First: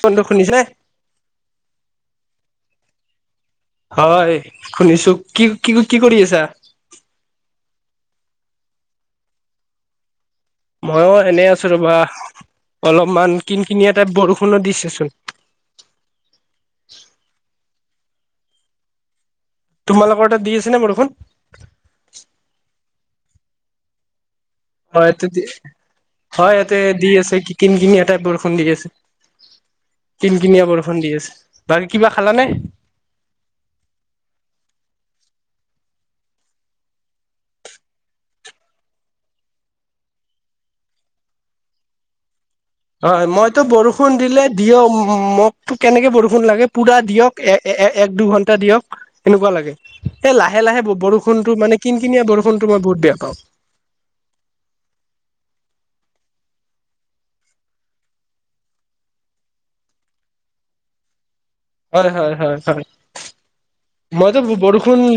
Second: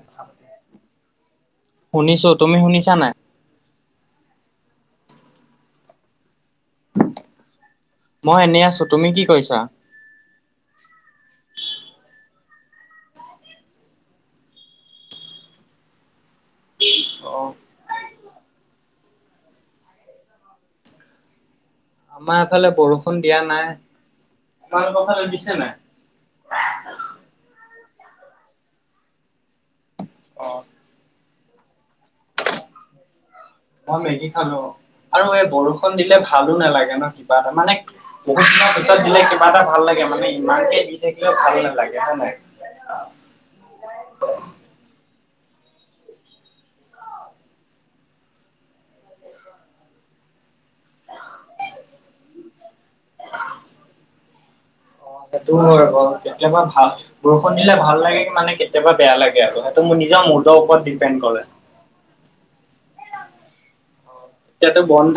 Phone টো শুনিছে। শুনিছো তুমি শুনিছা নাই। হয়, শুনিছো, কি কি কি কৰি আছা। মই এনেই আছো, তুমি কি কৰিছা। মইও এনে আছো ৰবা, অলপমান কিন কিনিয়া টাইপ বৰষুণো দিছেচোন। অ। তোমালোকৰ তাত দি আছে নে বৰষুণ। আমাৰ এফালে বৰষুণ দিয়া নাই। তোমালোকৰ হয় ফালে তিতি। দিছে নাই? হয় ইয়াতে দি আছে কিন কিনিটাই বৰষুণ দি আছে, অ' কিনকিনীয়া বৰষুণ। বৰষুন দি আছে, বাকী কিবা খালা নে? অ মেগী খালো, আৰু এই বৰষুণ দিলে ভালো নালাগে ন কিবা এটা মানে- বহুত দিনৰ পিছত দিলে কিবা এটা ভাল লাগে মানে ইমানকে দি থাকিলে ভাল নালাগে হে নাই। হয়, মইতো বৰষুণ দিলে দিয়ক মোকতো এনেকে বৰষুণ লাগে পুৰা দিয়ক। এ এ এক দুঘণ্টা দিয়ক। এনেকুৱা লাগে, এ লাহে লাহে বৰষুণটো মানে কিন কিনিয়া বৰষুণটো মই বহুত বেয়া পাওঁ। অ সেইটো হয় বাৰু। কেতিয়াবা ভাল-ভাল বৰষুণ দিলে ভাল লাগে কি মানে কেতিয়াবা বেয়া লাগে আৰু সেইটো নিজৰ ওপৰত ডিপেণ্ড কৰে। হয় হয় হয় হয়, মইতো এতিয়াতো বৰষুণ বন্ধ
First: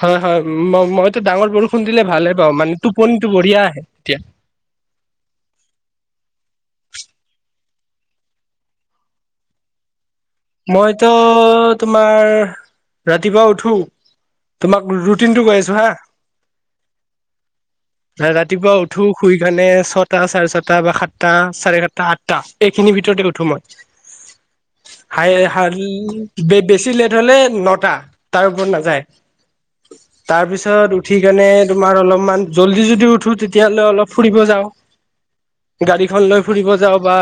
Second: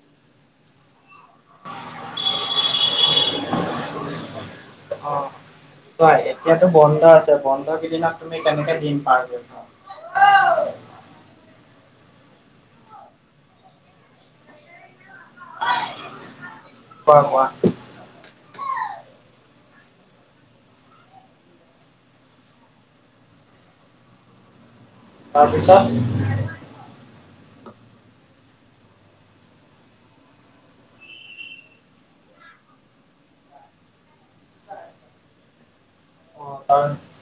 হয় হয়, ম মইতো ডাঙৰ বৰষুণ দিলে ভালে পাওঁ মানে টোপনিটো বঢ়িয়া আহে তেতিয়া। অঁ। হয়, এতিয়াটো বন্ধ আছে বন্ধ কেইদিনত তুমি কেনেকে দিন পাৰ কৰিম। মইতো তোমাৰ ৰাতিপুৱা উঠো, তোমাক ৰুটিনতো কৈ আছো হাঁ। কোৱা কোৱা? ৰাতিপুৱা উঠো শুই পিনে ছটা, চাৰে ছটা বা সাতটা, চাৰে সাতটা, আঠটা- এইখিনিৰ ভিতৰতে উঠো মই। হাই তাৰপিছত বেছি লেট হ'লে নটা তাৰ ওপৰত নাযায়। উমঁ। তাৰ পিছত উঠি কিনে তোমাৰ অলপমান জল্দি যদি উঠো তেতিয়াহ'লে অলপ ফুৰিব যাওঁ। গাড়ীখন লৈ অ ফুৰিব তাৰ যাওঁ বা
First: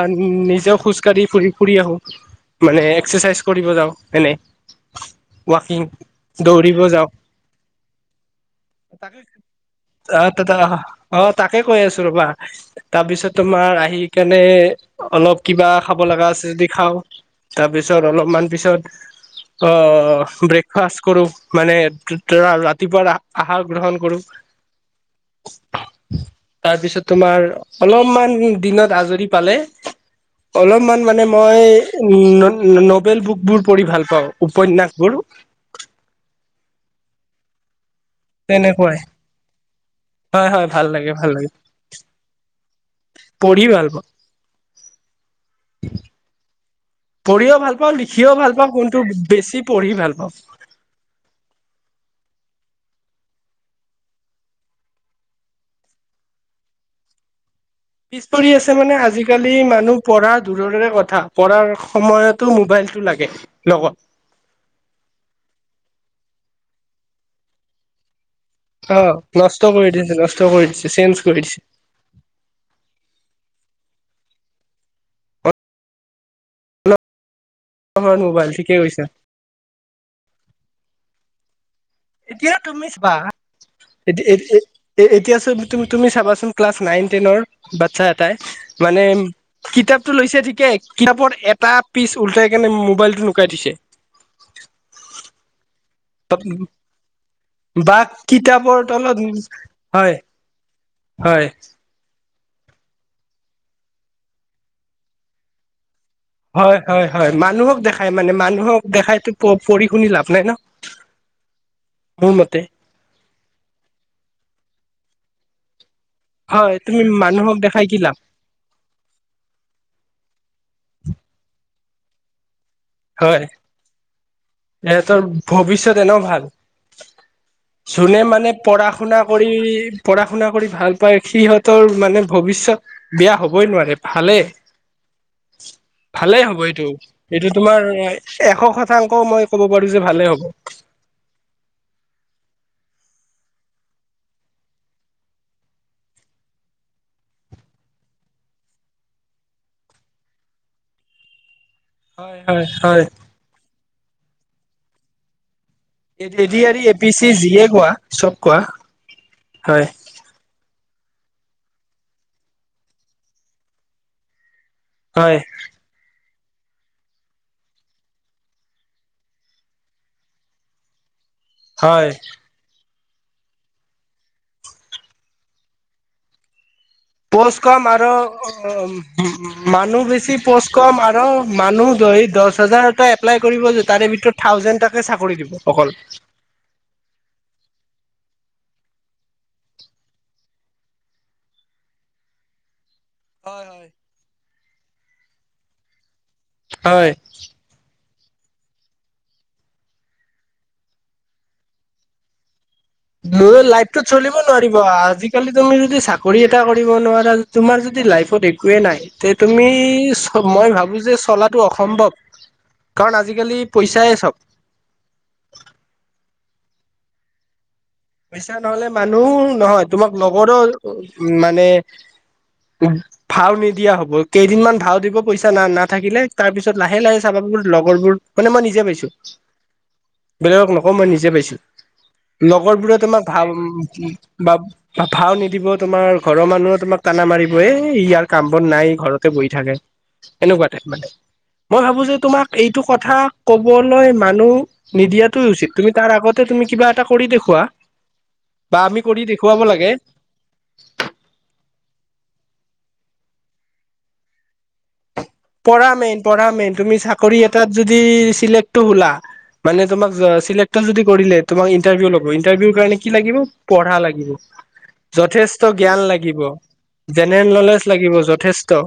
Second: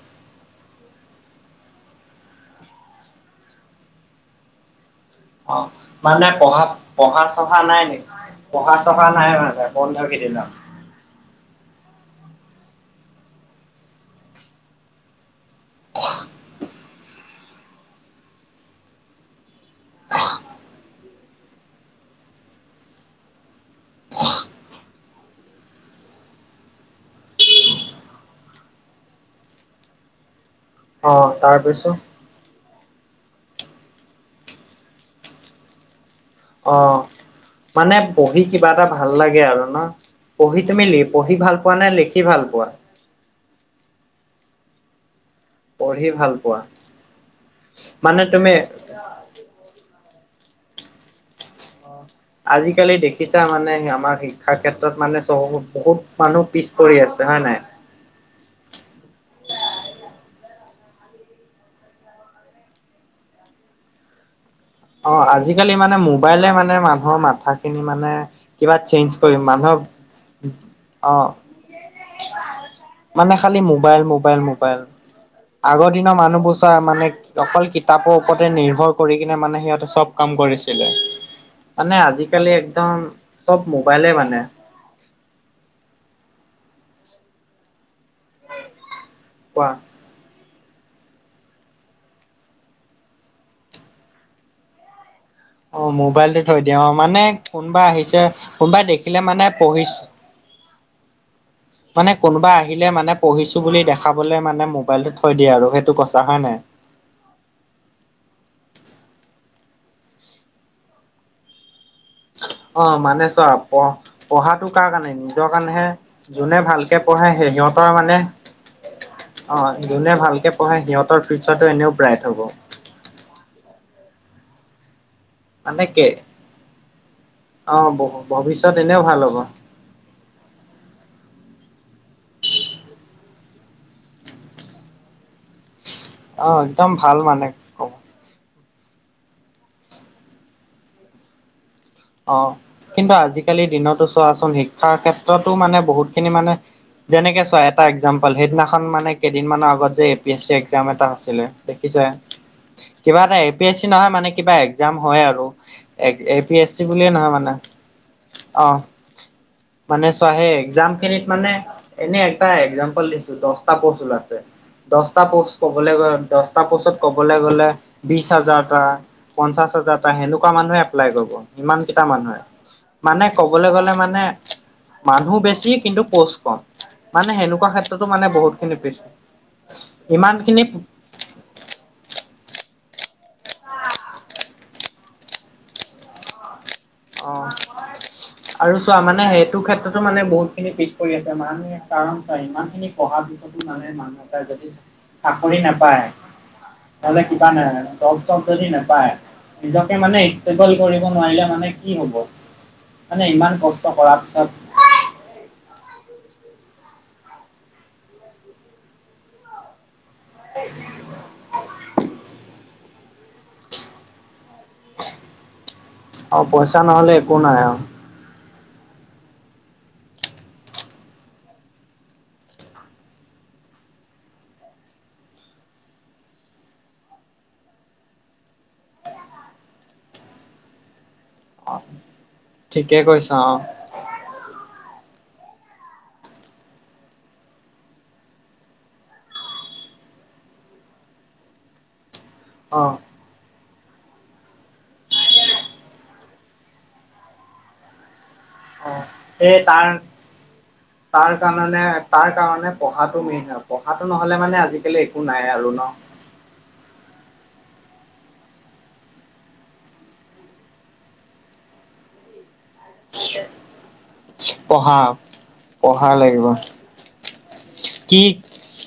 নিজেও খোজ কাঢ়ি ঘূৰি ফুৰি আহো। মানে এক্সাৰচাইজ কৰিব যাওঁ এনেই। অ মানে পঢ়া, পঢ়া চহা নাই নেকি? পঢ়া চহা তাকে নাই মানে বন্ধৰ আহ কেইদিন। ত অ তাকে কৈ আছোঁ ৰ'বা। তাৰ পিছত তোমাৰ আহি কেনে, অলপ কিবা খাব লগা আছে যদি খাওঁ। তাৰপিছত অলপমান পিছত- আহ ব্ৰেকফাষ্ট কৰো মানে ৰা ৰাতিপুৱাৰ আহাৰ গ্ৰহণ কৰো। তাৰপিছত তোমাৰ অলপমান দিনত আজৰি পালে- অলপমান অ মানে মই- তাৰপিছত উম নবেল বুকবোৰ পঢ়ি ভাল পাওঁ উপন্যাসবোৰ। অ মানে পঢ়ি কিবা এটা তেনেকুৱাই ভাল লাগে আৰু ন। হয় পঢ়ি হয় ভাল লাগে লাগে ভাল পোৱা নে লিখি ভাল পোৱা? পঢ়ি ভাল পাওঁ। পঢ়ি ভাল পোৱা পঢ়িও ভাল পাওঁ, মানে লিখিও ভাল তুমি পাওঁ, কোন- টো বেছি পঢ়ি ভাল পাওঁ। আজিকালি দেখিছা মানে আমাৰ শিক্ষাৰ ক্ষেত্ৰত মানে বহুত মানুহ পিছ পৰি আছে হয় নাই। পিছ পৰি আছে মানে আজিকালি মানুহ পঢ়া দূৰৰে কথা পঢ়াৰ সময়তো মোবাইলটো লাগে- লগত। অঁ', আজিকালি মানে মোবাইলে মানে মানুহৰ মাথা খিনি মানে- কিবা অ চেঞ্জ কৰিম, নষ্ট মানুহক কৰি দিছে নষ্ট কৰি দিছে চেঞ্জ অঁ। কৰি দিছে মানে খালি মোবাইল, মোবাইল, মোবাইল, আগৰ দিনৰ মানুহ বস্তু- মানে অকল কিতাপৰ ওপৰতে মোবাইল ঠিকে নিৰ্ভৰ কৈছা কৰি কিনে মানে- সিহঁতে চব কাম কৰিছিলে। মানে আজিকালি এতিয়া তুমি একদম চোৱা চব মোবাইলে এতি- মানে। এ- এ- এ এতিয়া চোন তুমি চাবাচোন ক্লাছ নাইন, টেনৰ বাচ্ছা এটাই মানে কোৱা কিতাপ টো লৈছে ঠিকে কিতাপৰ এটা পিচ উলটাই কেনে মোবাইলটো লুকাই দিছে অ', ম', মোবাইলটো থৈ দিয়ে মানে কোনোবা বা আহিছে কিতাপৰ কোনোবাই তলত দেখিলে মানে পঢ়ি হয় হয় মানে কোনোবা আহিলে মানে পঢ়িছো বুলি দেখাবলৈ মানে মোবাইলটো থৈ দিয়ে আৰু সেইটো কৈছা হয় নাই? হয় - হয়, মানুহক দেখাই মানে মানুহক দেখাইতো পঢ়ি শুনি লাভ নাই ন। মোৰ মতে অ', মানে চোৱা পঢ় পঢ়াটো কাৰ কাৰণে নিজৰ কাৰণেহে যোনে হয় তুমি ভালকে পঢ়ে সেই মানুহক দেখাই সিহঁতৰ কি লাভ মানে অ', যোনে ভালকে পঢ়ে সিহঁতৰ ফিউচাৰটো এনেও ব্ৰাইট হ'ব। হয়, হেঁতৰ মানে ভৱিষ্যত কি এনেও ভাল, অ যোনে মানে ভৱিষ্যত পঢ়া এনেও ভাল শুনা হ'ব কৰি পঢ়া শুনা কৰি ভাল পায় সিহঁতৰ মানে ভৱিষ্যত বেয়া হ'বই নোৱাৰে ভালেই [inaudible] ভালেই হ'ব এইটো একদম ভাল মানে এইটো তোমাৰ কব এশ শতাংশ মই ক'ব পাৰো যে ভালেই হ'ব। অ', কিন্তু আজিকালিৰ দিনতো চোৱাচোন শিক্ষাৰ ক্ষেত্ৰতো মানে বহুত খিনি মানে যেনেকে চোৱা এটা এক্সাম্পল সেইদিনাখন মানে কেইদিনমানৰ আগত যে A P S C exam এটা আছিলে দেখিছা হয় হয় হয় কিবা এটা এপ এ পি এছ চি নহয় মানে কিবা এক্সাম হয় আৰু A P AD S R C A P বুলিয়ে নহয় মানে যিয়ে কোৱা চব কোৱা অ', হয় মানে তাৰ সেই এক্সাম খিনিত মানে এনেই এটা এক্সামম্পল দিছোঁ দশটা পষ্ট উলাইছে দশটা হয় প'ষ্ট ক'বলৈ গ'লে দশটা পোষ্টত কবলৈ গ'লে বিশ হাজাৰটা পঞ্চাশ হাজাৰটা সেনেকুৱা মানুহে এপ্লাই কৰিব ইমান কেইটা হয় মানুহে মানে ক'বলৈ গ'লে মানে মানুহ বেছি কিন্তু পোষ্ট কম। মানে পষ্ট সেনেকুৱা কম ক্ষেত্ৰতো আৰু মানে বহুত খিনি উম, পিছ মানুহ ইমান বেছি খিনি পষ্ট কম আৰু অ', মানুহ যদি দশ হাজাৰটা এপ্লাই কৰিব যে তাৰে ভিতৰত থাউজেণ্ডাকে চাকৰি দিব অকল। অ', আৰু চোৱা মানে সেইটো ক্ষেত্ৰতো মানে বহুত খিনি পিছপৰি আছে মানে কাৰণ চোৱা ইমান খিনি পঢ়াৰ পিছতো হয় মানে হয় মানুহ এটাই যদি চাকৰি নাপায় হয় তেনেহলে [unintelligible] জব-চপ যদি নাপায়, নিজকে মানে ষ্টেবল কৰিব নোৱাৰিলে মানে কি হ'ব? মানে ইমান মোৰ কষ্ট লাইফটোত কৰাৰ চলিব পিছত নোৱাৰি আজিকালি তুমি যদি চাকৰি এটা কৰিব নোৱাৰা, তোমাৰ যদি লাইফত একোৱে নাই। তে তুমি চব মই ভাবিছোঁ চলাটো অসম্ভৱ কাৰণ আজিকালি পইচাই চব। অ', পইচা নহলে একো নাই আৰু। পইচা নহলে মানুহ নহয় তোমাক লগৰো মানে ভাও নিদিয়া হব, কেইদিনমান ভাও দিব পইচা না নাথাকিলে, তাৰ পিছত লাহে লাহে চাবা চোন লগৰবোৰ মানে মই নিজে পাইছোঁ, বেলেগক নকওঁ মই নিজে পাইছোঁ। অ', ঠিকে কৈছা অ', [inaudible] ভাও নিদিব তোমাৰ ঘৰৰ মানুহে তোমাক টানা মাৰিব, এ ইয়াৰ কাম-বন নাই ঘৰতে বহি থাকে। এনেকুৱা তাইপ মানে, মই ভাবো যে তোমাক অ এইটো কথা ক'বলৈ মানুহ নিদিয়াটো উচিত, তুমি তাৰ আগতে তুমি কিবা এটা কৰি দেখুওৱা বা অ', আমি কৰি সেই দেখুৱাব তাৰ লাগে তাৰ কানণে তাৰ কাৰণে পঢ়াটো মেইন আও পঢ়াটো নহ'লে মানে আজিকালি নাই আৰু ন পঢ়া মেইন পঢ়া মেইন, তুমি চাকৰি এটাত যদি চিলেক্টটো হোলা মানে তোমাক চিলেক্ট যদি কৰিলে তোমাক ইটাৰভিউ ল'ব, ইণ্টাৰভিউৰ কাৰণে কি লাগিব? পঢ়া লাগিব পঢ়া যথেষ্ট জ্ঞান লাগিব। জেনেৰেল নলেজ লাগিব কি যথেষ্ট,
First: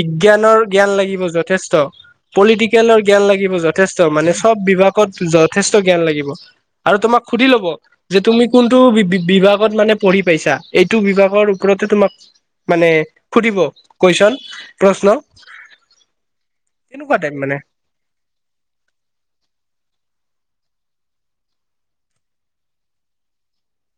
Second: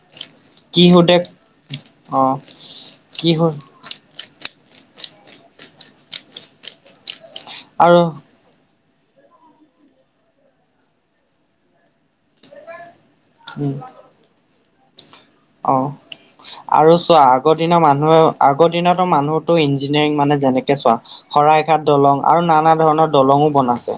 বিজ্ঞানৰ কি জ্ঞান সোধে লাগিব যথেষ্ট, অ পলিটিকেলৰ জ্ঞান কি লাগিব সোধ য- যথেষ্ট। মানে চব বিভাগত যথেষ্ট জ্ঞান লাগিব আৰু তোমাক সুধি ল'ব আৰু যে তুমি কোনটো বি বিভাগত মানে পঢ়ি পাইছা, এইটো বিভাগৰ ওপৰত তোমাক মানে সুধিব উম কুৱেশ্যন, প্ৰশ্ন। অ আৰু তেনেকুৱা চোৱা টাইপ মানে আগৰ দিনা মানুহ আগৰ দিনতো মানুহতটো ইঞ্জিনিয়াৰিং মানে যেনেকে চোৱা। শৰাইঘাট দলং আৰু নানা ধৰণৰ দলং বনাইছে।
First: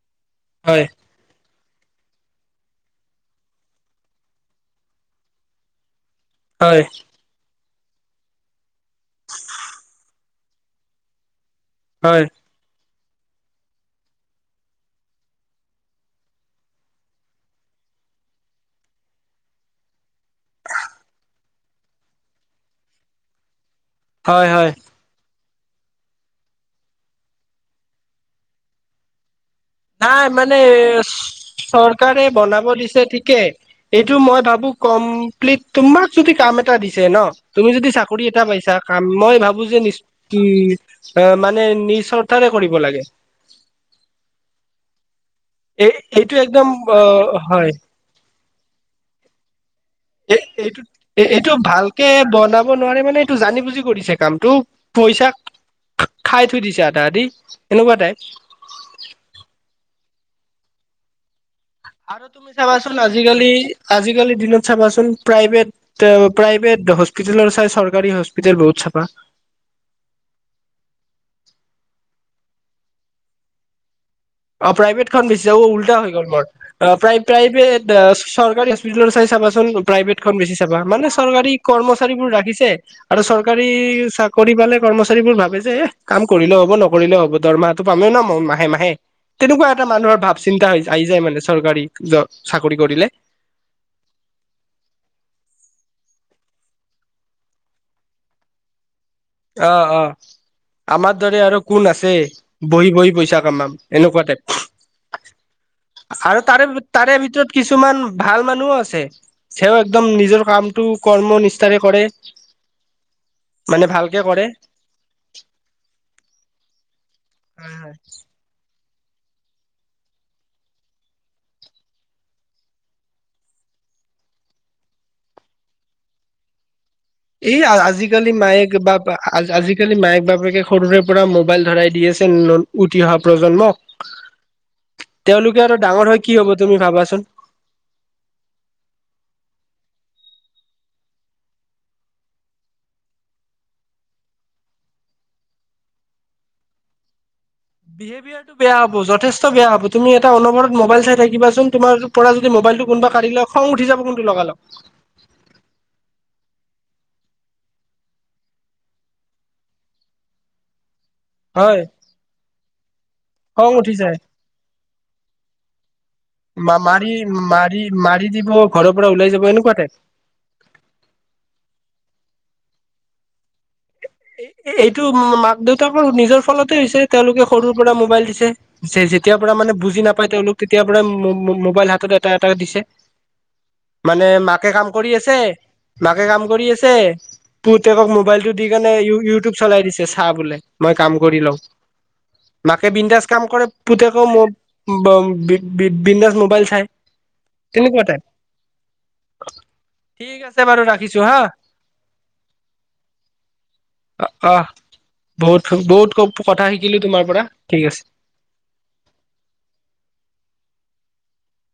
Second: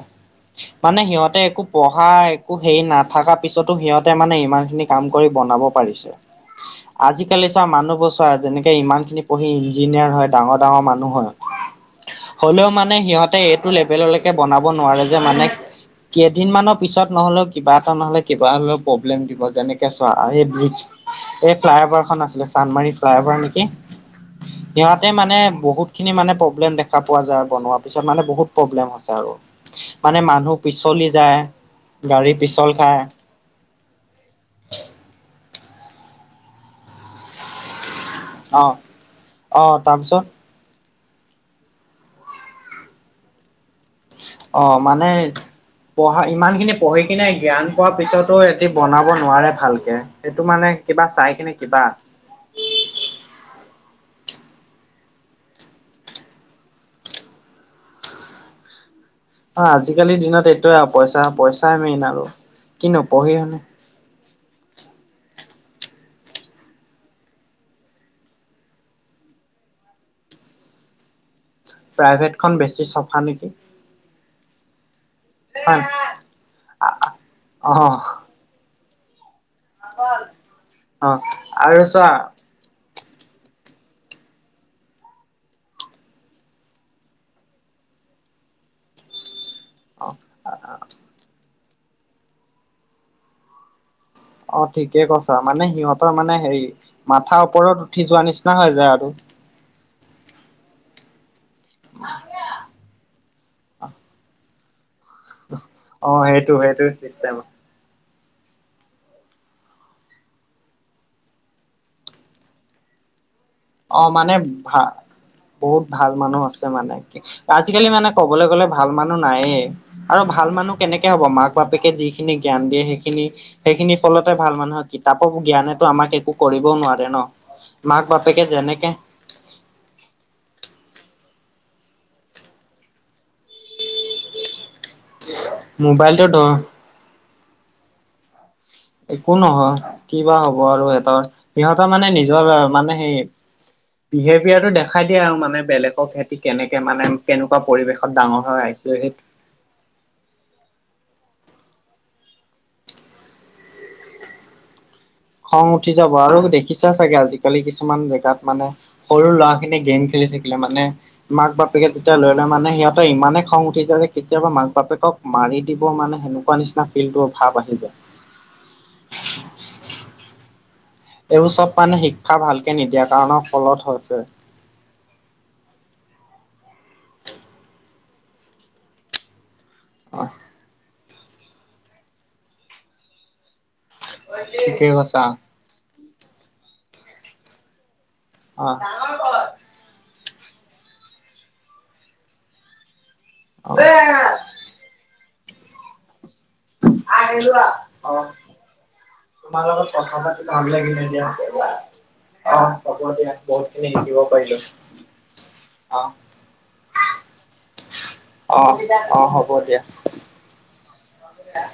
হয় মানে সিহঁতে একো পঢ়া একো হেৰি নাথকা পিছতো সিহঁতে মানে ইমান খিনি কাম কৰি বনাব পাৰিছে। হয়। আজিকালি চোৱা মানুহবোৰ চোৱা যেনেকে ইমান খিনি পঢ়ি ইঞ্জিনিয়াৰ হয়, ডাঙৰ ডাঙৰ মানুহ হয়। হয়। হ'লেও মানে সিহঁতে এইটো লেভেললৈকে বনাব নোৱাৰে যে মানে? কেইদিনমানৰ পিছত নহলেও কিবা এটা নহ'লে কিবা হলেও প্ৰব্লেম দিব যেনেকে চোৱা এই বোজ এই ফ্লাই অভাৰখন আছিলে চান্দমাৰী ফ্লাই অভাৰ নেকি? হয় হয়। সিহঁতে মানে বহুতখিনি মানে প্ৰব্লেম দেখা পোৱা যায় আৰু বনোৱাৰ পিছত মানে বহুত প্ৰব্লেম হৈছে আৰু। নাই মানুহ মানে পিছলি যায় চৰকাৰে গাড়ী পিছল বনাব খায় দিছে ঠিকে এইটো মই ভাবো কমপ্লিট, তোমাক যদি কাম এটা দিছে ন? তুমি যদি চাক- কৰী এটা অ পাইছা কাম, মই অ ভাবো যে নিছ তাৰপিছত উ অ মানে নিসৰ্থাৰে কৰিব লাগে। অ মানে এই পঢ়া এইটো একদম ইমানখিনি অ পঢ়ি কিনে জ্ঞান হয় পোৱাৰ পিছত ত এটি বনাব নোৱাৰে ভালকে। এ সেইটো মানে এইটো কিবা এ চাই কিনে এইটো কিবা ভালকে বনাব ব নোৱাৰে মানে এইটো জানি বুজি কৰিছে কামটো পইচা খা খাই থৈ দিছে আধা আধি সেনেকুৱা টাইপ। অ আজিকালিৰ দিনত এইটোয়ে আৰু পইচা, পইচ- আৰু তুমি চাবাচোন আজিকালি, আজিকালি দিনত চাবাচোন প্ৰাইভেট টোৱে প্ৰাইভেট হস্পিতেলৰ চাই চৰকাৰী হস্পিতেল বহুত চাফা। প্ৰাইভেট খন বেছি চফা নেকি? অ প্ৰাইভেট খন বেছি যাব হয় উল্টা হৈ গ'ল, মোৰ প্ৰ অ প্ৰাইভেট চৰকাৰী হস্পিতালত চাই চাবা চোন প্ৰাইভেট খন বেছি চাবা অ মানে চৰকাৰী আৰু চোৱা কৰ্মচাৰীবোৰ ৰাখিছে। আৰু চৰকাৰী চাকৰি পালে কৰ্মচাৰী বোৰ ভাবে যে এ কাম কৰিলেও হ'ব নকৰিলেও হ'ব। দৰমহা টো পামে ন ম মাহে মাহে। তেনেকুৱা এটা অ মানুহৰ ভাব চিন্তা হৈ আহি যায়, মানে চৰকাৰী জ চাকৰি কৰিলে। অ ঠিকে কৈছা মানে সিহঁতৰ মানে হেৰি মাথা ওপৰত উঠি যোৱা নিচিনা হৈ যায় আৰু। অ অ, আমাৰ দৰে আৰু কোন আছে বহি বহি পইচা কামাম। এনেকুৱা টাইপ অ আৰু সেইটো তাৰে, সেইটো তাৰে চিষ্টেম। ভিতৰত কিছুমান ভাল মানুহো আছে। চেঅ একদম নিজৰ কামটো কৰ্মনিষ্ঠাৰে কৰে। [inaudible] অ ভালকে মানে কৰে ভা বহুত ভাল মানুহ আছে মানে কি আজিকালি মানে কবলৈ গ'লে ভা- ভাল মানুহ নাইয়ে আৰু ভাল মানুহ কেনেকৈ হ'ব মাক বাপেকে যিখিনি জ্ঞান দিয়ে, সেইখিনি। সেইখিনি ফলতে ভাল মানুহৰ কিতাপৰ জ্ঞানেতো আমাক একো কৰিবও নোৱাৰে ন। এই আ মাক আজিকালি বাপেকে মায়ে যেনেকে কিবা। বা আ আজিকালি মায়েক বাপেকে সৰুৰে পৰা মোবাইল ধৰাই দি আছে ন উঠি অহা প্ৰজন্মক। তেওঁলোকে আৰু ডাঙৰ হৈ মোবাইলটো কি ধৰ হ'ব তুমি ভাবাচোন। একো নহয়! কি বা হ'ব আৰু সিহঁতৰ, সিহঁতৰ মানে নিজৰ মানে সেই বিহেভিয়াৰটো দেখাই দিয়ে আও মানে বেলেগক সিহঁতে কেনেকে মানে। কেনেকুৱা পৰিৱেশত ডাঙৰ হৈ আহিছে! সেই চব বেয়া হব তুমি এটা অনবৰত মোবাইল চাই থিবাচোন তোমাৰ পৰা যদি মোবাইলটো যদি কোবাই কঢ়িলয় খং উঠি যাব কিন্তু লগালগ। খং উঠি যাব আৰু দেখিছা চাগে আজিকালি কিছুমান জেগাত মানে। সৰু ল'ৰাখিনি গেম খেলি থাকিলে মানে। মাক হয় বাপেকে যেতিয়া লৈ ললে মানে সিহঁতে ইমানে খং উঠি যায় যে কেতিয়াবা মাক বাপেকক মাৰি দিব মানে সেনে সেনেকুৱা মা নিচিনা মাৰি ফিল্ডটোৰ ভাৱ আহি মাৰি যায়! মাৰি দিব! ঘৰ পৰা ওলাই যাব সেনেকুৱা টাইপ। এইবোৰ চব মানে শিক্ষা ভালকে নিদিয়াৰ কাৰণৰ ফলত হৈছে! এইটো মা মাক দেউতাকৰ নিজৰ ফলতে হৈছে! তেওঁলোকে সৰুৰ পৰা মোবাইল দিছে! যে যেতিয়া পৰা মানে বুজ বুজি অ নাপায়, তেওঁলোক তেতিয়াৰ পৰা মো, মো মোবাইল হাত এটা, এটা দিছে! মানে মাকে কাম ঠিকেই কৰি কৈছা আছে, মাকে কাম কৰি আছে, পুতেকক মোবাইলটো অ দি কেনে ইউ ইউটিউব চলাই দিছে চা বোলে মই কাম কৰি লওঁ! মাকে বিন্দাছ। কাম কৰে অ পুতেকে মোৰ ব বিন বিন মো মোবাইল চাই আহিলোৱা তেনেকুৱা অ টাইপ। তোমাৰ লগত কথা ঠিক পাতি আছে ভাল বাৰু লাগিলে ৰাখিছো দিয়া! হা অ'হ। হ'ব দিয়া! বহুতখিনি। আহ বহুত বহুত কথা শিকিলোঁ তোমাৰ পৰা ঠিক আছে! অহ', অ'হ হ'ব দিয়া! সঁচা